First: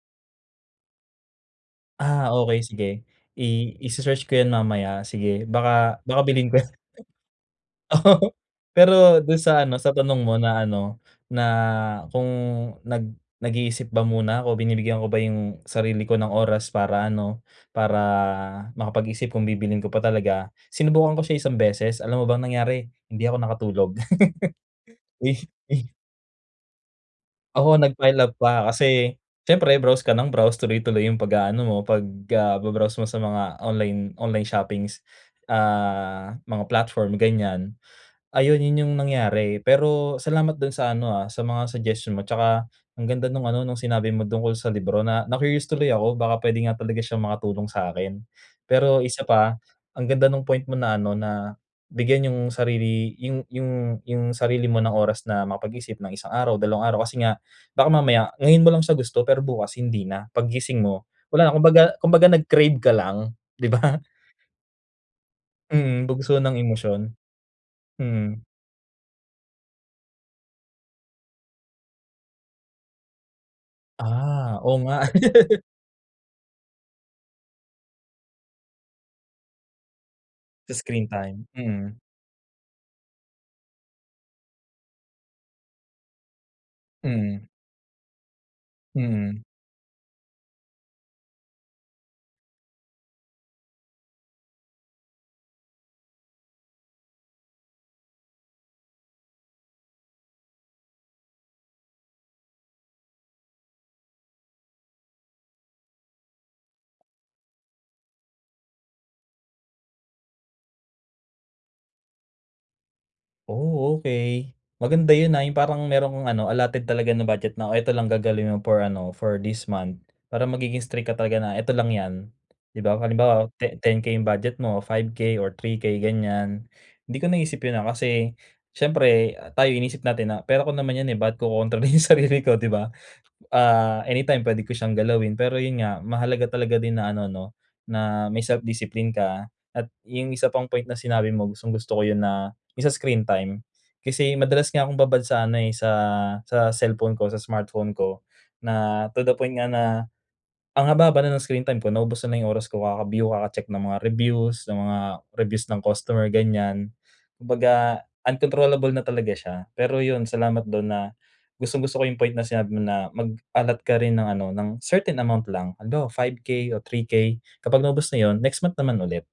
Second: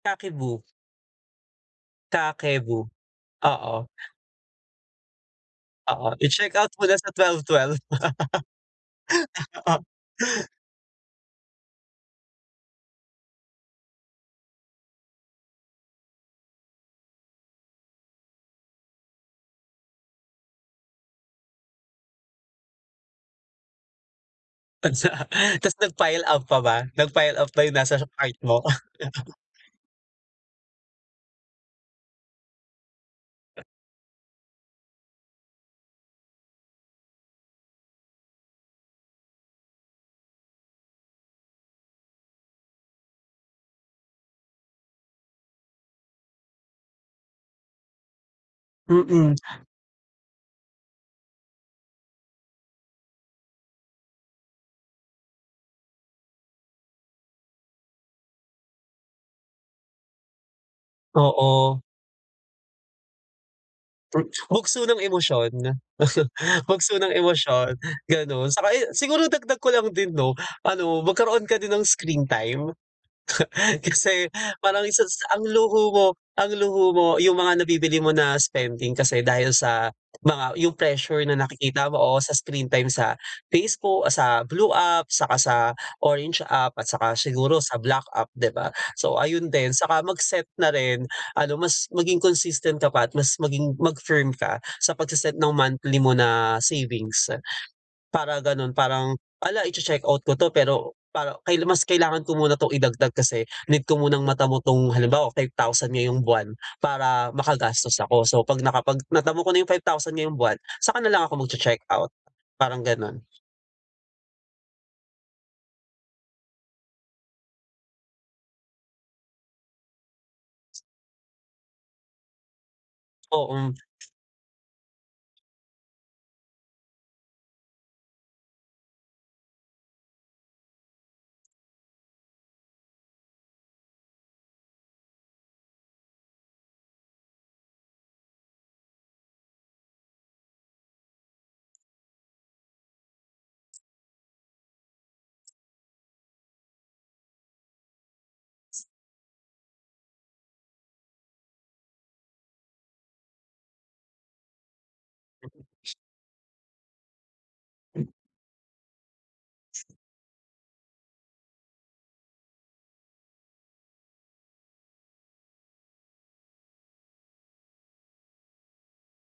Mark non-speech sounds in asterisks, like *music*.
Kakeibo. Ah, okey, sige. Kakeibo, I oo. ise-search ko yan mamaya sige, baka Oo, baka bilhin ko yan. i-checkout mo na sa 12.12. Oo, pero dun sa ano, sa tanong mo *laughs* na ano, na kung nag nag-iisip ba muna ako, binibigyan ko ba yung sarili ko ng oras para ano, para makapag-isip kung bibilhin ko pa talaga. Sinubukan ko siya isang beses, alam mo ba ang nangyari? Hindi ako nakatulog. Tapos, *laughs* ah, Uy, *laughs* tapos uy. nag-file up pa ba? Nag-file up ba Oo, yung nasa nag-file cart up pa mo? kasi *laughs* siyempre browse ka nang browse, tuloy-tuloy yung pag-aano mo, pag, ah, ba-browse mo sa mga online online shoppings, ah, mga platform, ganiyan. Ayun yun, yung nangyari. Pero salamat dun sa ano ah, sa mga suggestion mo tsaka ang ganda nung ano, nung sinabi mo tungkol sa libro. Na na-curious tuloy ako baka puwede nga talaga siyang makatulong sa'kin. Pero isa Mm. pa ang ganda nung point mo na ano, na bigyan yung sarili yung yung yung sarili mo ng oras na makapag-isip ng isang araw, dalawang araw kasi nga baka mamaya ngayon mo lang siya gusto pero bukas hindi na, paggising mo, wala na, Oo. kumbaga kumbaga nag-crave ka lang, di ba? Hmm, bugso ng emosyon, Mm, bugso ng bugso emosyon, ng emosyon, mm. ganun. Tsaka yung siguro dagdag ko lang din 'no, ano, magkaroon ka din ng screen time. *chuckles* Kasi Ah, oo parang nga. isa sa ang *laughs* luho mo ang luho mo yung mga nabibili mo na spending kasi dahil sa mga yung Sa screen pressure na time, nakikita mm. mo, oo, sa screen time sa Facebook, ah, sa blue app, saka sa orange app at saka Mm. siguro sa black app, di ba? So, Mm. ayun din, saka mag-set na rin, ano, mas maging consistent ka pa at mas maging mag-firm ka sa pagse-set ng monthly mo na savings. Para gano'n parang, hala, iche-checkout ko 'to pero para kaila mas kailangan ko muna 'tong idagdag kasi need ko munang matamo 'tong halimbawa, 5,000 ngayong buwan para makagastos ako. So, 'pag nakapag natamo ko na yung 5,000 ngayong buwan saka nalang ako magche-checkout, parang gano'n. Oh okey. Maganda yun ah, yung parang merong ano, allotted talaga na budget na o ito lang gagalawin mo for ano, for this month. Para magiging strict ka talaga na, ito lang yan, di ba? Kung halimbawa Oo. te 10k yung budget mo o 5K or 3K, ganiyan. Hindi ko naisip yun ah, kasi siyempre, ah, tayo iniisip natin na, "Pera ko naman yan eh ba't ko kokontrolin yung sarili ko," di ba? Ah, anytime puwede ko siyang galawin, pero yun nga, mahalaga talaga din na ano, 'no, na may self-discipline ka at yung isa pang point na sinabi mo, gustong-gusto ko yun na, yun sa screen time. Kasi madalas nga akong babad sa ano eh, sa sa cellphone ko, sa smartphone ko, na to the point nga na ang haba-haba na ng screen time ko naubos ko na yung oras ko kaka-view, kaka-check ng mga reviews, ng mga reviews ng Mm. customer, ganiyan. Kumbaga, uncontrollable na talaga siya. Pero yun, salamat dun na, gustong-gusto ko yung point na sinabi mo na mag-allot ka rin ng ano, ng certain amount lang, halimbawa 5K o 3K kapag naubos na yun, next month naman ulit.